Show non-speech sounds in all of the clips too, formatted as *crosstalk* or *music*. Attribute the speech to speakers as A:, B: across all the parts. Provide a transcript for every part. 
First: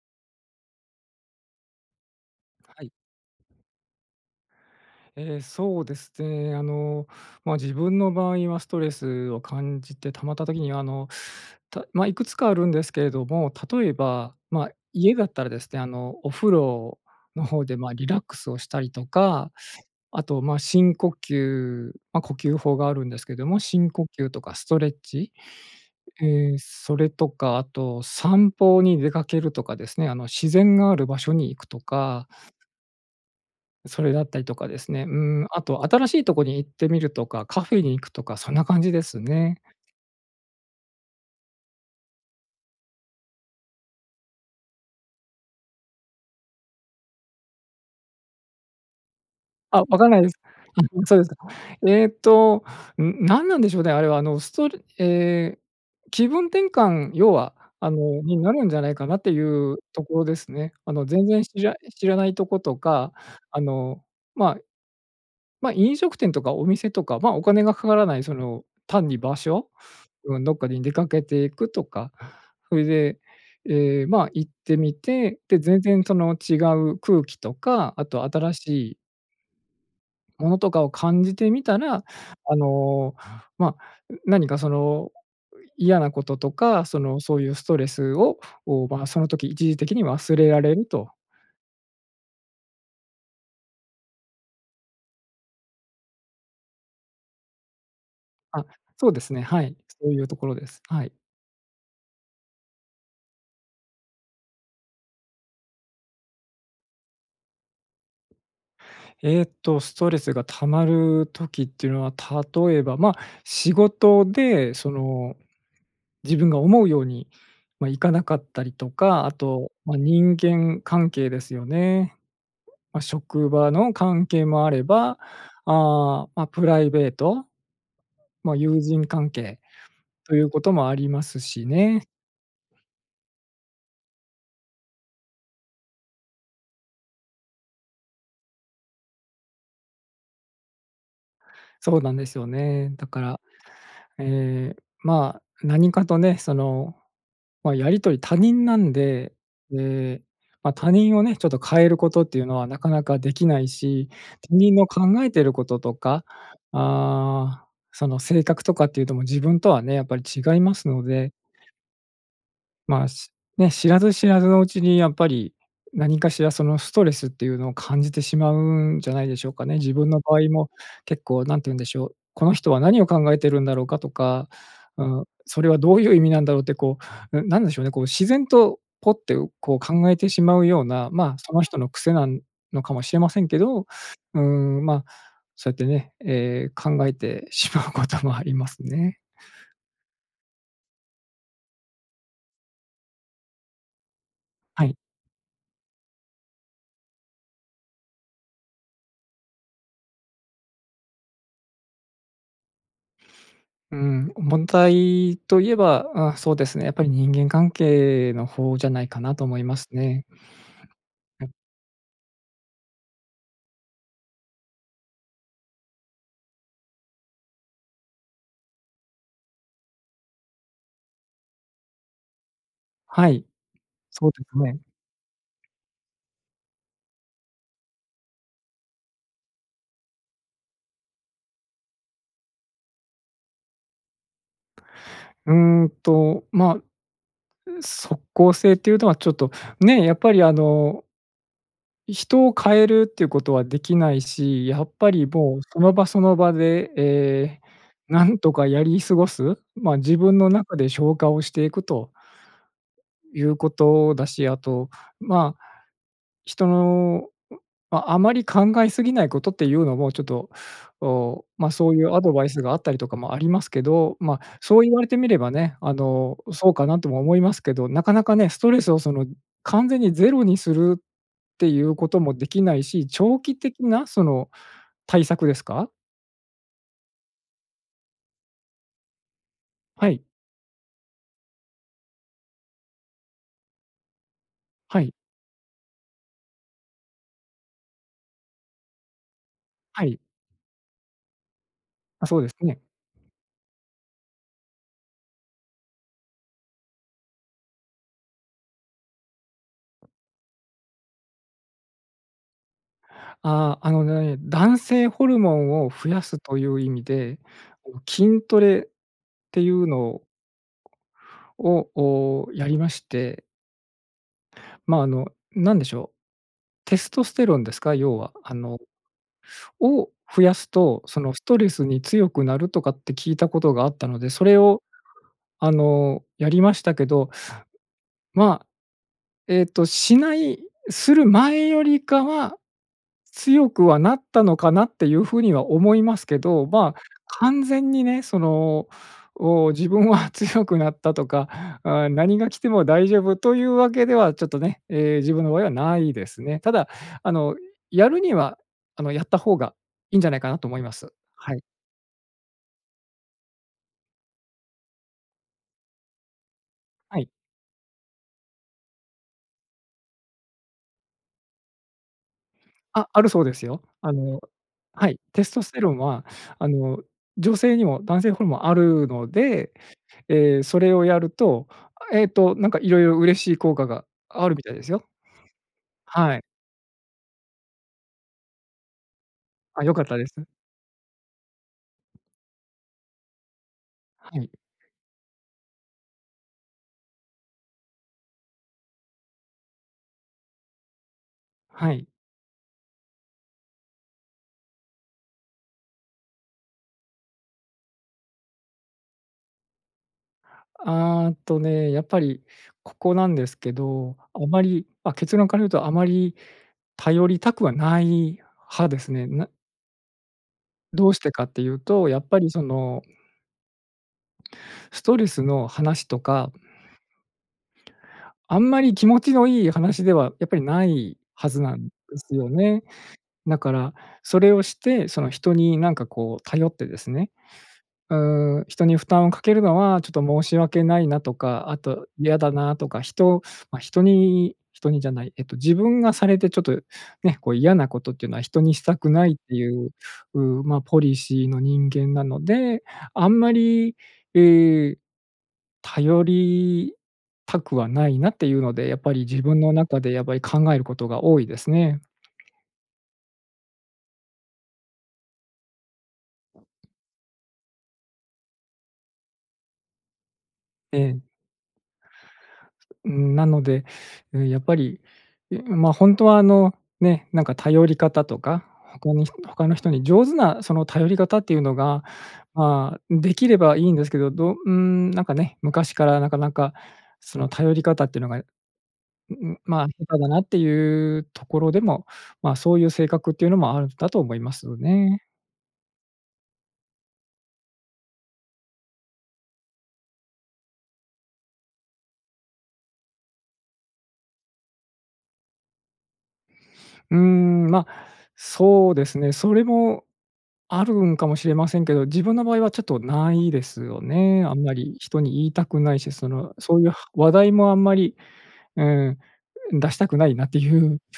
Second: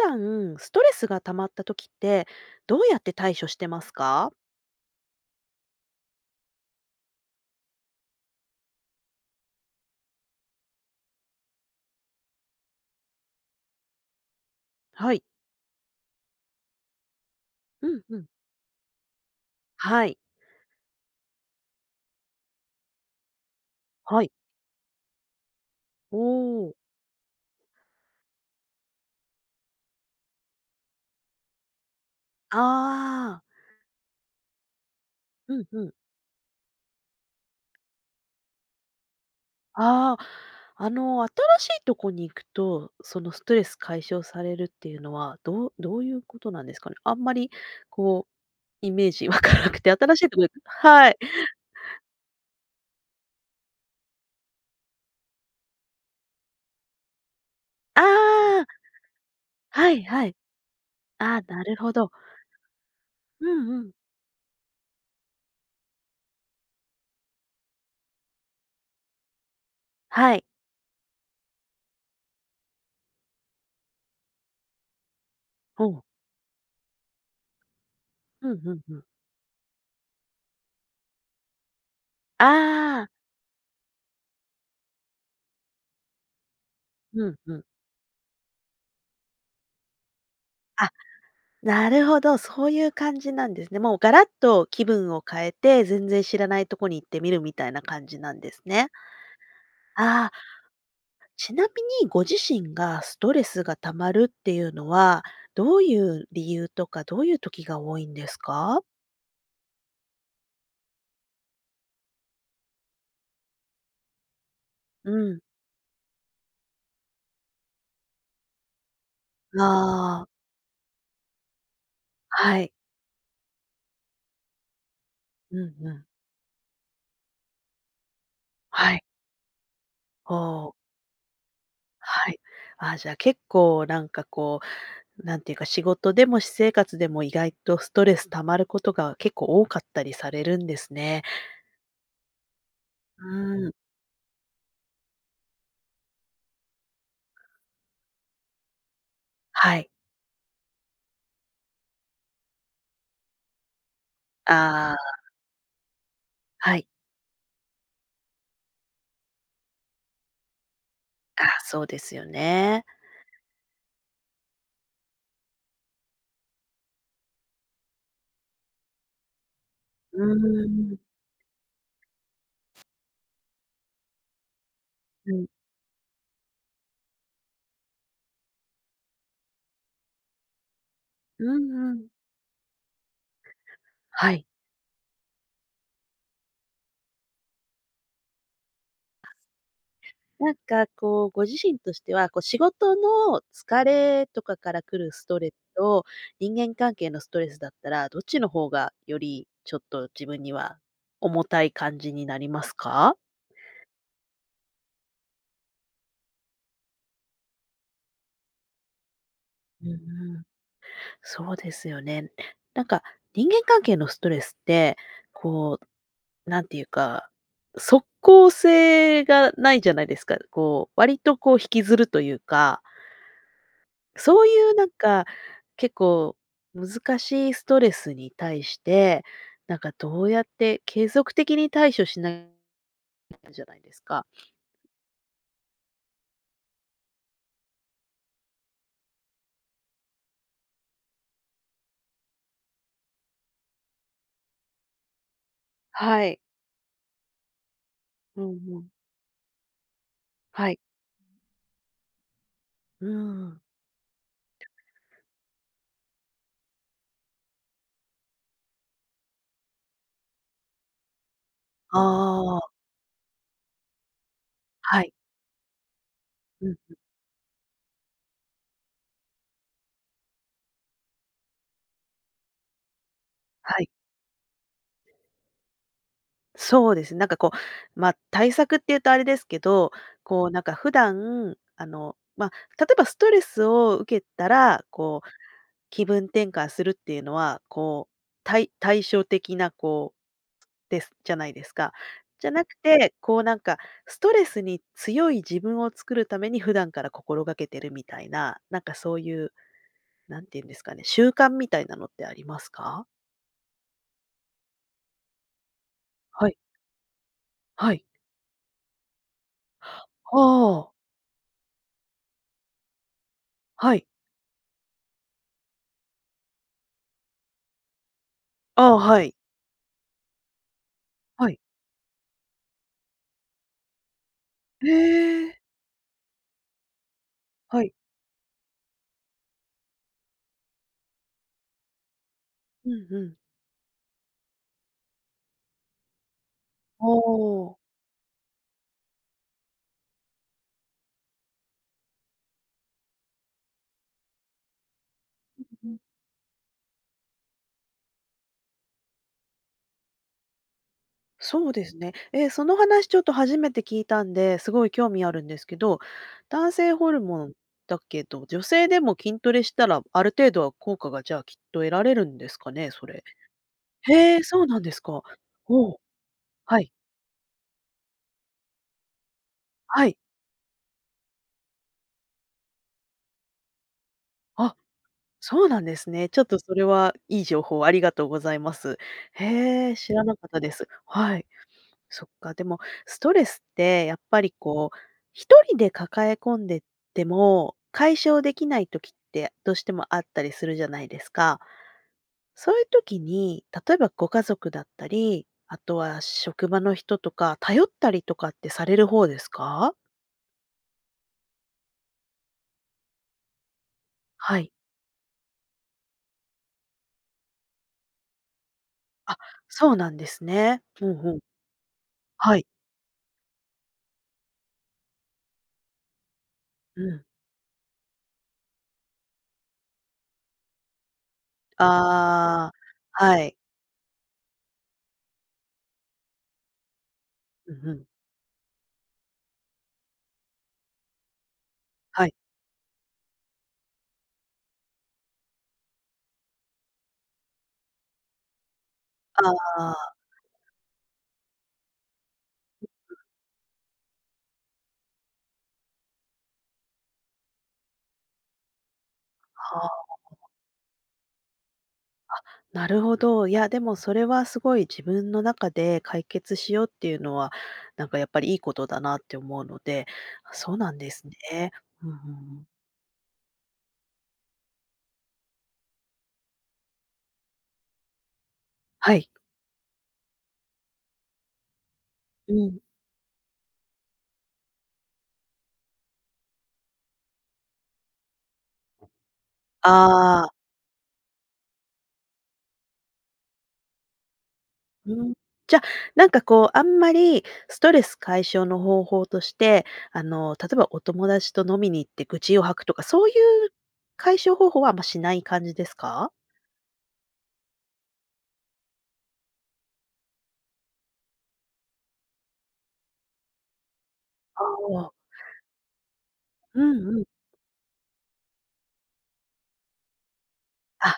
A: 普段ストレスが溜まった時ってどう
B: はい。
A: やって対処してますか？
B: ええ、そうですね。あの、ま、自分の場合はストレスを感じて溜まった時に、あの、たま、いくつかあるんですけれども、例えば、ま、
A: は
B: 家
A: い。
B: だったらですね、あの、お風呂の方で、
A: う
B: ま、
A: ん
B: リ
A: う
B: ラッ
A: ん。
B: クスをしたりとか、
A: はい。
B: あと、ま、深呼吸ま、呼吸法があるんですけども、深呼
A: はい。
B: 吸とかストレッチ、
A: お
B: え、
A: お。
B: それとか、あと、散歩に出かけるとかですね、あの、自然がある場所に行くとか。
A: ああ。
B: それだったりとかですね、うーん、
A: う
B: あ
A: んう
B: と
A: ん。
B: 新しいとこに行ってみるとか、カフェに行くとか、そんな感じですね。
A: ああ。あの、新しいとこに行くと、その、ストレス解消されるっていうのは、どうどういうことなんですかね。あんまり、こう、イメージわかなく
B: あ、
A: て。
B: わかん
A: 新
B: な
A: し
B: いで
A: い
B: す？
A: とこで
B: うんうん、
A: は
B: そ
A: い。
B: うですか。えっと、うん、なんなんでしょう、で、あれは、あの、すとるええ、気分転換要は、あの、
A: あ
B: になる
A: あ。
B: んじゃないかなっていう
A: はい
B: ところ
A: はい。
B: ですね。あの、全
A: ああ、
B: 然知
A: な
B: ら
A: るほ
B: 知
A: ど。
B: らないとことか、
A: う
B: あ
A: んうん。
B: の、ま、ま、飲食店とかお店とか、ま、お金がかからない、その、単に場所、
A: は
B: う
A: い。
B: ん、どっかに出かけていくとか。それで、え、ま、行ってみて、で、全
A: ほう。
B: 然その違う空気とか、あと
A: う
B: 新
A: ん、
B: し
A: ふん、
B: い
A: ふ。
B: ものとかを感じてみたら、あ
A: ああ。
B: の、ま、う何かその嫌なこととか、その、
A: うん、
B: そうい
A: う
B: う
A: ん。
B: ストレスをを、まあ、その時、一時的に忘れられる
A: あ、
B: と。
A: なるほど、そういう感じなんですね。もうガラッと気分を変えて、全然知らないとこに行ってみる、みたいな感じなんです
B: あ、
A: ね。
B: そうですね。はい、そうい
A: あ
B: う
A: あ。
B: ところです。はい。
A: ちなみに、ご自身がストレスが溜まるっていうのは、どういう理由とか、どういう時が多いんですか？
B: えっと、ストレスが溜まる時っていうのは、例えば、ま、仕事でそ
A: う
B: の、
A: ん。
B: 自分が思うように、ま、いかなかったりとか。あと、ま、
A: ああ。
B: 人間関係ですよね。
A: はい。
B: あ、職場の関係もあれば、
A: うん、うん。
B: ああ、ま、プライベート。ま、友
A: はい。
B: 人関係というこ
A: あ
B: と
A: あ。
B: も、ありますしね。
A: はい。ああ、じゃあ、結構なんかこう、なんていうか、仕事でも私生活でも、意外とストレス溜まることが、結構多かったりされるんですね。
B: そうなんですよね。だから、
A: うん。
B: ええ、まあ、何かとね、その、ま、やり取り、他人なんで。
A: はい。
B: ええ、ま、他人をね、ちょっと変えることっていうのは、なかなかできないし。他人の
A: あ
B: 考
A: あ。
B: えてることとか、
A: はい。
B: ああ、その性格とかっていうと、もう自分とはね、やっぱり違いますので。
A: あ、そうですよね。
B: まあ、しね、知らず知らずのうちに、やっぱり何かしらその、ストレスっていうのを、感じてしまうんじゃないでしょうかね。自分
A: う
B: の場合
A: ー
B: も、
A: ん。
B: 結構何て言うんでしょう、この人は何を考えてるんだろうか、とか、うん、
A: うん。
B: それはどういう意味なんだろう、ってこう、うん、なんでしょうね、こう自然と、ポッて、う、こう、考えてしまうような。まあ、
A: う
B: その人の
A: んうん。
B: 癖なんのかもしれませんけど、う
A: は
B: ー
A: い。
B: ん、ま、そうやってね、ええ、考えてしまうこともありますね。
A: あ。なんかこう、ご自身としては、こう仕事の疲れとかから
B: はい。
A: 来るストレスと、人間関係のストレスだったら、どっちの方がより、ちょっと自分には、重たい感じになりますか？
B: うーん、重たいと言えば、ああそうですね。やっぱり、人間関係の方じゃないかな、と思いま
A: う
B: す
A: んう
B: ね。
A: ん。
B: うん。
A: そうですよね。なんか人間関係のストレスって、こう、なんていうか、即効性がないじゃないですか？こう割とこう、引きずるというか。
B: はい。そう
A: そうい
B: で
A: う
B: ね。
A: なんか、結構難しいストレスに対して、なんかどうやって、継続的に対処しないんじゃないですか。
B: うんと、まあ、う、即効性というのは、ちょっとね、やっぱりあの人を変えるっていうことはできないし、やっぱりぼう、その場そ
A: は
B: の
A: い。
B: 場で、ええ、何
A: うん
B: とか
A: う
B: や
A: ん。
B: り過ごす、まあ、自分の
A: は
B: 中
A: い。
B: で消化をしていくと
A: う
B: いう
A: ん。
B: ことだし、あと、まあ、人の、うああまり考えすぎないことっていうのも、ちょっと、おお、まあ、そう
A: あ
B: いうアドバイス
A: あ。
B: があったりとかも、ありますけど。ま、そう言わ
A: は
B: れ
A: い。
B: てみればね、あの、
A: うん、
B: そ
A: う
B: うか
A: ん。
B: なとも思いますけど。なかなかね、ストレスをその、完全にゼロにするっていうこともできないし、長期
A: は
B: 的
A: い。
B: なその、対策ですか？
A: そうです、なんかこう、ま、対策っていうとあれですけど、
B: はい。
A: こうなんか普段、あの、ま、例えばストレスを受けたら、
B: はい。
A: こう気分転換するっていうのは、こう対対処的な
B: は
A: こ
B: い。
A: うですじゃないですか。
B: ま、そう
A: じ
B: で
A: ゃ
B: す
A: なく
B: ね。
A: て、こうなんかストレスに強い自分を作るために普段から心がけてるみたいな、なんかそういう、なんていうんですかね、習慣みたいなのってありますか？
B: ああ、あのね、男性ホルモンを増やす
A: はい。
B: という意味で、あ
A: はい。
B: の筋トレっていうの
A: はあ。
B: ををやりまして。
A: はい。
B: ま、あの何でしょう、テストステロンですか、要は、あの
A: ああ、はい。
B: を増やすと、そのス
A: は
B: ト
A: い。
B: レスに強くなるとかって聞いたことがあったので、それを
A: へえ。
B: あの、やりましたけど
A: はい。
B: まあ、えっと、しないする前よりかは
A: うんうん。
B: 強くはなったのかなっていうふうには思いますけど、まあ、
A: ほ
B: 完
A: お。
B: 全にね、その、お自分は強くなったとか、あ、何が来ても大丈夫というわけではちょっとね、ええ、自分の場
A: ん
B: 合は
A: ん、う
B: な
A: ん。
B: いですね。ただ、あのやるには、あの、やった方がいいんじゃないかなと思います。はい。
A: そうですね。え、その話ちょっと初めて聞いたんで、すごい興味あるんですけど、男性ホル
B: はい。
A: モンだけど、女性でも筋トレしたらある程度は効果がじゃあきっと得られるんですかね、そ
B: あ、
A: れ。
B: あるそうですよ。あ
A: へ
B: の
A: え、そうなんです
B: はい、
A: か。
B: テストステ
A: ほ
B: ロン
A: お。
B: はあ
A: はい。
B: の女性にも男性ホルモンあるので、
A: はい。
B: ええ、それをやると、あ、えっと、なんかいろいろ嬉しい効果があるみたい
A: あ、
B: ですよ。
A: そうなんですね。
B: は
A: ちょ
B: い。
A: っとそれはいい情報ありがとうございます。
B: あ、
A: へ
B: 良
A: え、
B: かっ
A: 知
B: た
A: ら
B: で
A: な
B: す。
A: か
B: ん。
A: ったです。はい。そっか、でもストレスってやっ
B: は
A: ぱ
B: い。
A: りこう一人で抱え込んでても解消できない時ってどうしてもあったりするじゃないですか。
B: はい。
A: そういう時に、例えばご家族だったり、あとは職場の人とか頼ったりとかってされる方ですか？
B: あとね、やっぱりここなんですけど、あ
A: は
B: ま
A: い。
B: り、あ、結論から言うとあまり頼りたくはない派ですね。
A: あ、
B: な
A: そうなんですね。ふ
B: どうし
A: んふ
B: て
A: ん。
B: かっていうと、やっぱり
A: は
B: そ
A: い。
B: のストレスの話とか
A: うん。
B: あんまり気持ちのいい話では、やっぱりないはずなんですよ
A: あ
B: ね。
A: あ、はい。
B: なから、それをして、その人になんかこう頼ってですね。
A: う、ふん。
B: うーん、人に負担をかけるのはちょっと申し訳ないなとか、あと
A: はい。
B: 嫌だなとか、人ま、人に人にじゃない、えっと自分がされてちょっとね、こう嫌なことっていうのは人にしたくないっ
A: あ
B: ていう、
A: あ。
B: うう、ま、ポリシーの人間なので、
A: *unintelligible*
B: あんまり、う、頼りたくはないなっていうので、やっぱり自分の
A: は
B: 中で
A: あ。
B: やっぱり考えることが多いですね。
A: あ、なるほど。いや、でもそれはすごい自分の中で解決しようっていうのは、なんかやっぱりいいことだなって思うので、そうなん
B: え
A: で
B: え。
A: すね。うんうんうん。
B: うーん、なので、うん、やっぱり、いま、ほんとはあの、ね、なんか頼り方とか、他
A: はい。
B: に、他の人に上手なその頼り方っていうのが、
A: うん。
B: まあ、できればいいんですけど、どうーん、なんかね、昔からなかなかその頼り方っていうのが、うう、まあ、下手だなっ
A: ああ。
B: ていうところでも、まあ、そういう性格っていうのもあるんだと思いますよ
A: ふー
B: ね。
A: ん、じゃ、なんかこう、あんまりストレス解消の方法として、あの、例えばお友達と飲みに行って愚痴を吐くとか、そういう解消方法はあんましない感じですか？
B: うーん、ま、そうですね。それもあるんかもしれませんけど、自分の場合はちょっとないですよね。あん
A: あ
B: まり
A: あ。
B: 人に言いたくないし、その、そ
A: う
B: ういう
A: んうん。
B: 話題もあんまり、うん、出したくないなっていう。
A: あ、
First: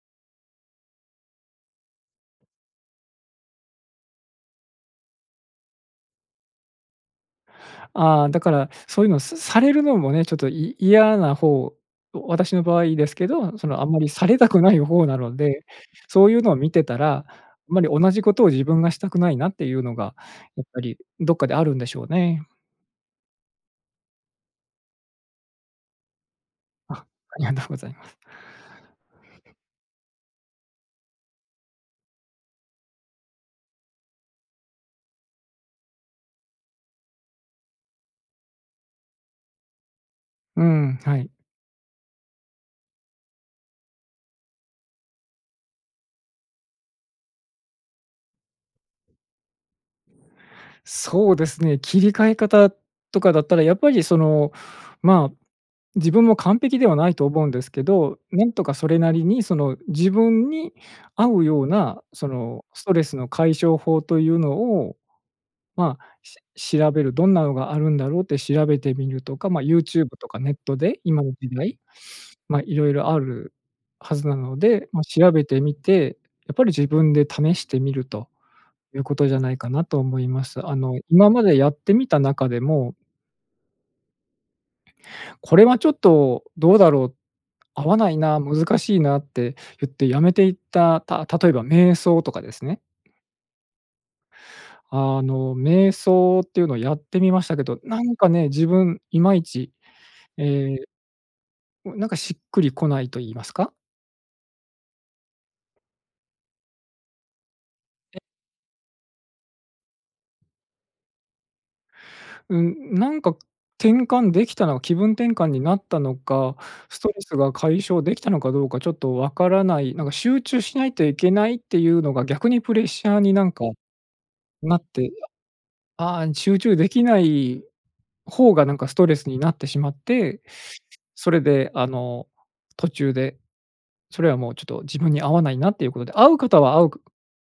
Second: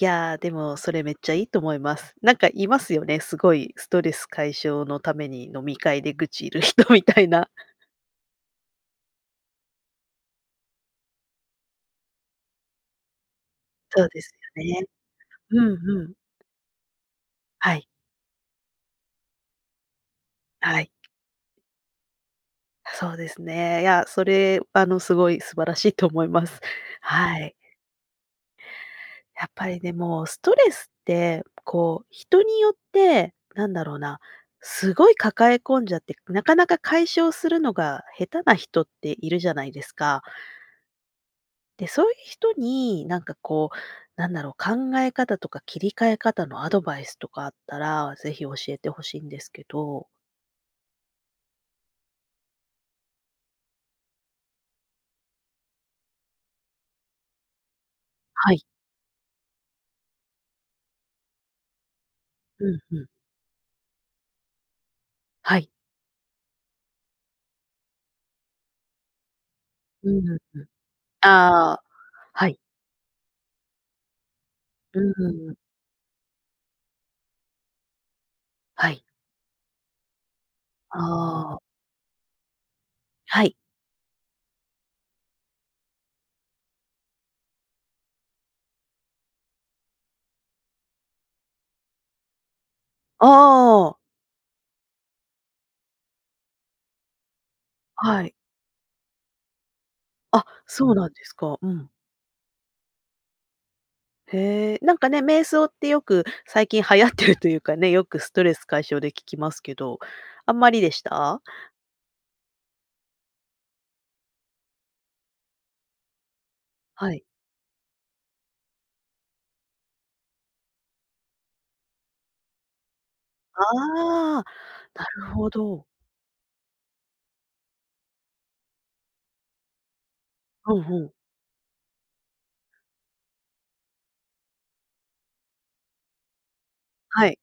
A: いや、でもそれめっちゃいいと思います。なんかいますよね、すごいストレス解消のために飲み会で愚痴る人みたいな。
B: ああ、だから、そういうのすされるのもね、ちょっとい嫌な方、お私の場合ですけど、そのあんま
A: そう
B: り
A: で
B: さ
A: す
B: れたく
A: よ
B: ない
A: ね。
B: 方なので、
A: うん、ふん。
B: そういうのを見てたら、あん
A: は
B: ま
A: い。
B: り同じことを自分がしたくないなっていうのが、やっ
A: は
B: ぱ
A: い。
B: りどっかであるんでしょうね。
A: あ、そうですね。いや、それ、あの、すごい素晴らしいと思います。
B: あ、あ
A: は
B: りが
A: い。
B: とうございます。
A: やっぱりでも、ストレスってこう、人によって、何だろうな、すごい抱え込んじゃって、なかなか解消するのが、下手な人っているじゃないですか？
B: うん、はい。
A: で、そういう人に、なんかこう、なんだろう、考え方とか切り替え方の、アドバイスとかあったら、ぜひ教えて欲しいんですけど。
B: そうですね。切り替え方とかだったら、やっぱりその、まあ、自分も完璧ではないと思うんですけど。な
A: は
B: ん
A: い。
B: とかそれなりに、その自分に合うような、その
A: うん、
B: スト
A: う
B: レ
A: ん。
B: スの解消法というのを、
A: はい。
B: まあ、し調べる。どんなのがあるんだろ、って調べてみるとか、まあ、YouTube
A: うんう
B: と
A: んう
B: か、
A: ん。
B: ネットで今の時
A: あ
B: 代、
A: あ、はい。
B: ま、色々あるはずなので。
A: う
B: ま、
A: んう
B: 調べ
A: んうん。
B: てみて、やっぱり自分で試してみると
A: は
B: い
A: い。
B: うことじゃないかなと思います。あの、今ま
A: あ
B: で
A: あ。
B: やってみた中でも
A: はい。
B: これはちょっとどうだろう、合わないな、難しいなって言ってやめていった、た例えば瞑想とかですね。
A: ああ。
B: あの、瞑想っていうのをやってみましたけど、なん
A: は
B: か
A: い。
B: ね、自分いまいち、
A: あ、
B: ええ、
A: そうなんですか、うん。
B: う、なんかしっくりこないと言いますか。
A: へえ。なんかね、瞑想ってよく、最近流行ってるというかね、よく
B: え。
A: ストレス解消で聞きますけど、あんまりでした？
B: うん。なんか、転換できたのは気分転換になったのか、スト
A: は
B: レ
A: い。
B: スが解消できたのかどうか、ちょっとわからない。なんか、集中しないといけないっていうのが逆にプレッシャーに、なんか、
A: ああ、
B: なっ
A: な
B: て。
A: るほど。
B: ああ、ん、集中できない方が、なんかストレスになってしまって。
A: ふんふん。
B: それで、あの、途中で、それはもう、ちょっと、自分に合わないなっていうことで。合う方は合うん
A: はい。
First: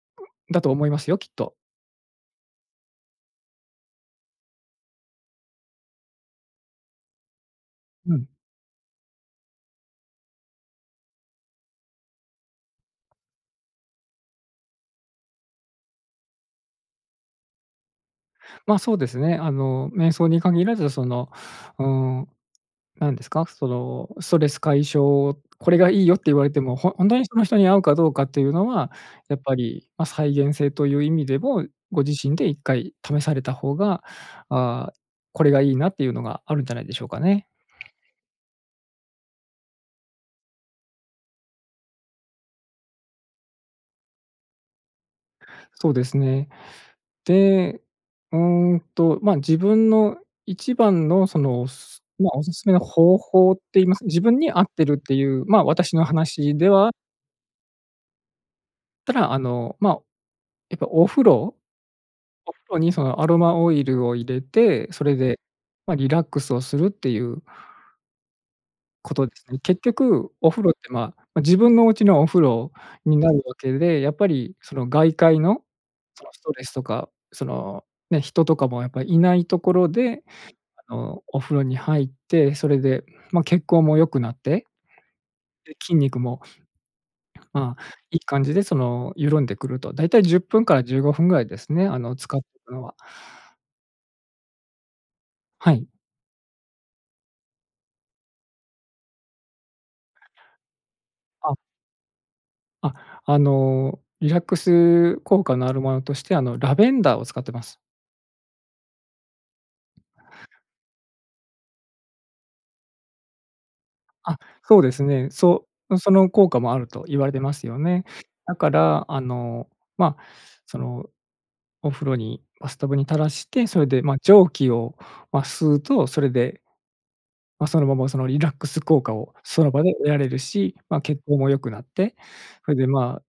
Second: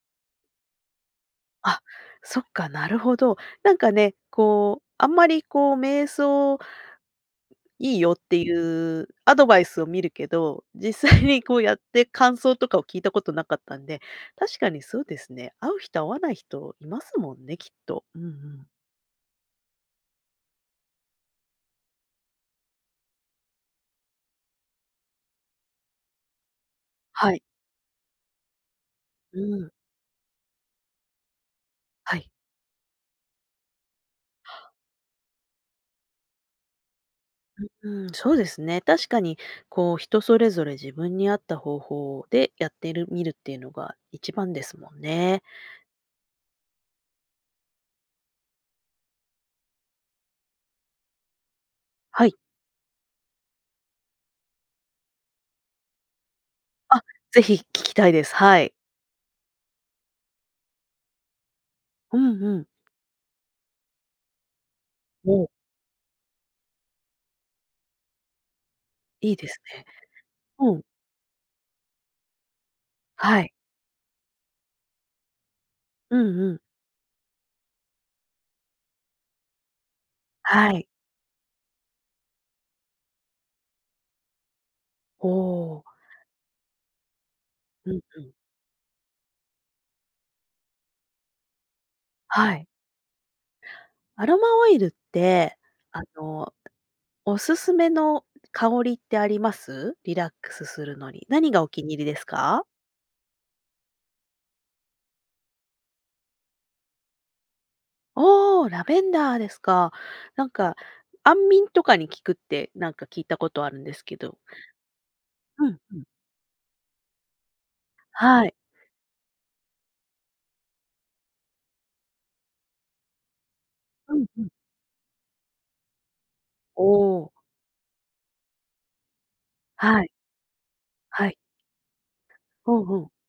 B: だと思いますよ、きっと。
A: あ、そっか、なるほど。なんかね、こう、あんまり、こう、瞑想いいよ
B: う
A: っ
B: ん。
A: ていうアドバイスを見るけど、実際にこうやって、感想とかを聞いたことなかったんで。確かにそうですね。合う人合わない人、いますもんね、きっと。うんうん。
B: ま、そうですね。あの、瞑想に限らず、その、うーん、なんですか、その、ストレス解消、これがいいよって言われても、ほほんとに
A: は
B: そ
A: い。
B: の人に合うかどうかっていうのは、や
A: う
B: っぱ
A: ーん。
B: り、ま、再現性という意味でも、ご
A: は
B: 自
A: い。
B: 身で1回試された方が、ああ、これがいいなっていうのが、あるんじゃないでしょうかね。
A: ううーん、そうですね。確かに、こう、人それぞれ自分に合った方法でやってるみるっていうのが一番ですもんね。
B: そうですね。で、うーんと、ま、自分の一番の、その、す
A: は
B: ま、
A: い。
B: お勧め方法って言います自分に合ってるっていう、ま、私の話では
A: あ、ぜひ聞きたいです。はい。
B: ただ、あの、まあ、やっぱお風呂。
A: うん
B: お
A: う
B: 風
A: ん。
B: 呂にその、アロマオイルを入れて、それで、
A: おお。
B: ま、リラックスをするっていうこと
A: い
B: で
A: い
B: す
A: で
B: ね。
A: す
B: 結
A: ね。
B: 局、お風呂っ
A: うん。
B: て、まあ、ま、自分のお家のお風呂にな
A: は
B: る
A: い。
B: わけで、やっぱりその、外界の
A: う
B: その
A: ん
B: ス
A: う
B: ト
A: ん。
B: レスとか、そのね、人とかもやっぱりいないところで、
A: はい。
B: あの、お風呂に入って、それで、ま、血行も良くなって。
A: お
B: で、
A: お。
B: 筋肉も、まあ、
A: うん
B: いい
A: うん。
B: 感じで、その、緩んでくると。だいたい10分から15分ぐらいですね。あの、浸かって
A: はい。
B: るのは。
A: アロマオイルって、
B: はい。
A: あの、おすすめの香りってあります？リラックスするのに。何
B: あ。
A: がお気に入りですか？
B: あ、あの、リラックス効果のあるものとして、あの、ラベンダーを使ってます。
A: おお、ラベンダーですか。なんか、安眠とかに効くって、なんか、聞いたことあるんですけど。
B: あ、そうですね。
A: う
B: そ
A: ん、う
B: の、
A: ん。
B: その効果もあると言われてますよね。
A: はい。
B: だから、あの、まあ、その、お風呂にバスタブに垂らして、それで、
A: う
B: ま、
A: んう
B: 蒸
A: ん。
B: 気を、ま、吸うと。それで
A: おお。
B: ま、そのまま、その、リラックス効果を、その場で
A: は
B: 得
A: い。
B: られるし。ま、血
A: はい。
B: 行も良くなって、
A: ふ
B: それ
A: ん
B: で、
A: ふん。
B: まあ、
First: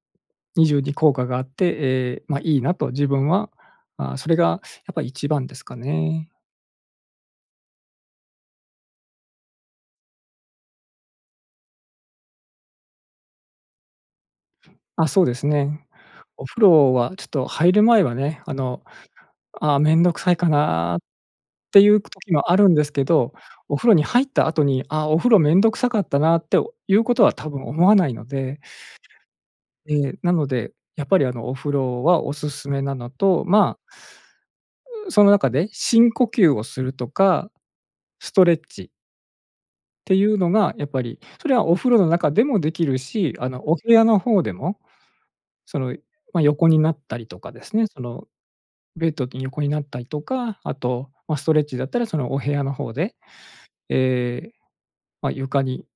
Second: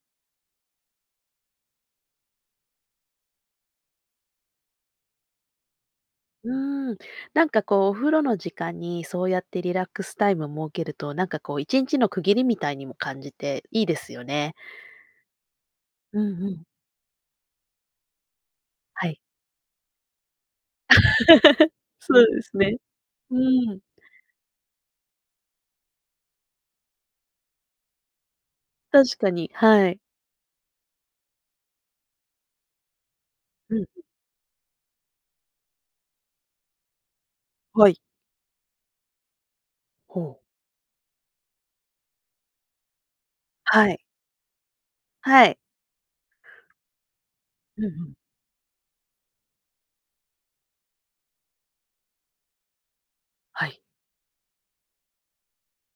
B: 二重に効果があって。ええ、ま、いいなと。自分は、あ、それがやっぱり一番ですかね。
A: うん。なんかこう、お風呂の時間に、そうやってリラックスタイムを設けると、なんかこう、1日の区切りみたいにも感じて、いいですよね。
B: あ、そうですね。
A: うん
B: お
A: う
B: 風
A: ん。
B: 呂はちょっと、入る前はね、あの
A: はい。
B: 「ああ、めんどくさいかな」っ
A: *chuckles*
B: ていう
A: そう
B: 時
A: で
B: もあ
A: す
B: るん
A: ね。
B: ですけど。
A: う
B: お
A: ん。
B: 風呂に入った後に「ああ、お風呂面倒くさかったな」っていうことは、多分思わないので。
A: 確かに、は
B: え
A: い。
B: え。なので、やっぱり、あの、お風呂はおすすめなのと、ま
A: う
B: あ
A: んうん。
B: う、その中で、深呼吸をするとか、
A: はい。
B: ストレッチ。て
A: ほ
B: い
A: う。
B: うのが、やっぱり、それはお風呂の中でもできるし、あの、お
A: は
B: 部
A: い。
B: 屋の方でも、
A: はい。
B: その、ま、横になったりとかです
A: うん
B: ね、
A: う
B: そ
A: ん。
B: の、ベッドに横になったりとか、あと、ま、ストレッチだったらそのお部屋の方で、
A: はい。
B: ええ、まあ、床に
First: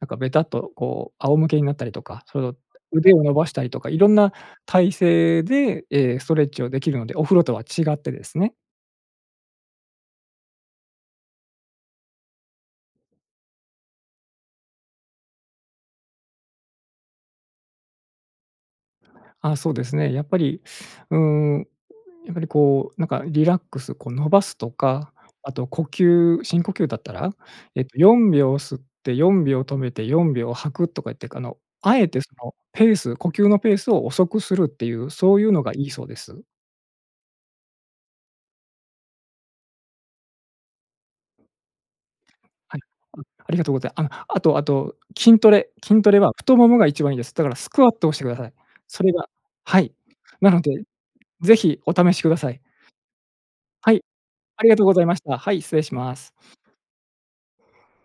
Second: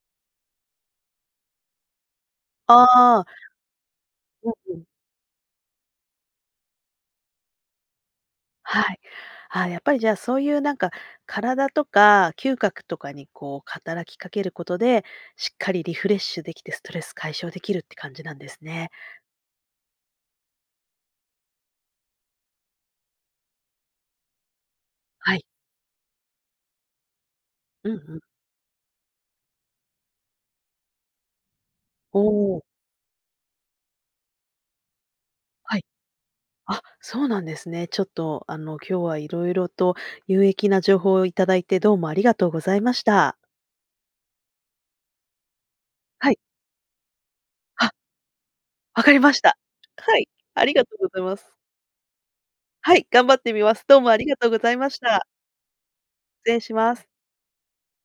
B: なんかべたっとこう仰向けになったりとか、その、腕
A: あ
B: を
A: あ。
B: 伸ばしたりとか、いろんな
A: うんうん。
B: 体勢で、ええ、ストレッチをできるので、お風呂とは違ってですね。
A: はい。ああ、やっぱりじゃあ、そういうなんか、体とか嗅覚とかにこう働きかけることで、しっかりリフレッシュできてストレス解消できるって感じなんですね。
B: ああ、そうですね。やっぱり、うん、やっぱりこう、なんかリラックス、こう伸ばすとか、
A: はい。
B: あと呼吸、深呼吸だったら、えっ
A: うん
B: と、
A: う
B: よ
A: ん。
B: んびょう吸って、4秒止めて、4秒吐くとかいってく、あの、あえ
A: お
B: てその
A: お。
B: ペース、呼吸のペースを遅くするっていう、そういうのが
A: は
B: い
A: い。
B: いそうです。
A: あ、そうなんですね。ちょっとあの、今日は色々と有益な情報をいただいて、どうもありがとうござ
B: はい、
A: いまし
B: あ、
A: た。
B: ありがとうございあの、あとあと筋トレ筋トレ
A: は
B: は
A: い。
B: 太ももが一番いいです。だからスク
A: あ。
B: ワットをしてください。そ
A: 分か
B: れ
A: り
B: が
A: ました。
B: はい。
A: はい、
B: なの
A: あり
B: で
A: がとうございます。
B: ぜひお試しください。
A: はい、頑張ってみます。
B: は
A: どう
B: い、
A: もありがとうご
B: あり
A: ざ
B: が
A: い
B: とう
A: ま
B: ご
A: し
B: ざいまし
A: た。
B: た。はい、失礼します。
A: ぜんします。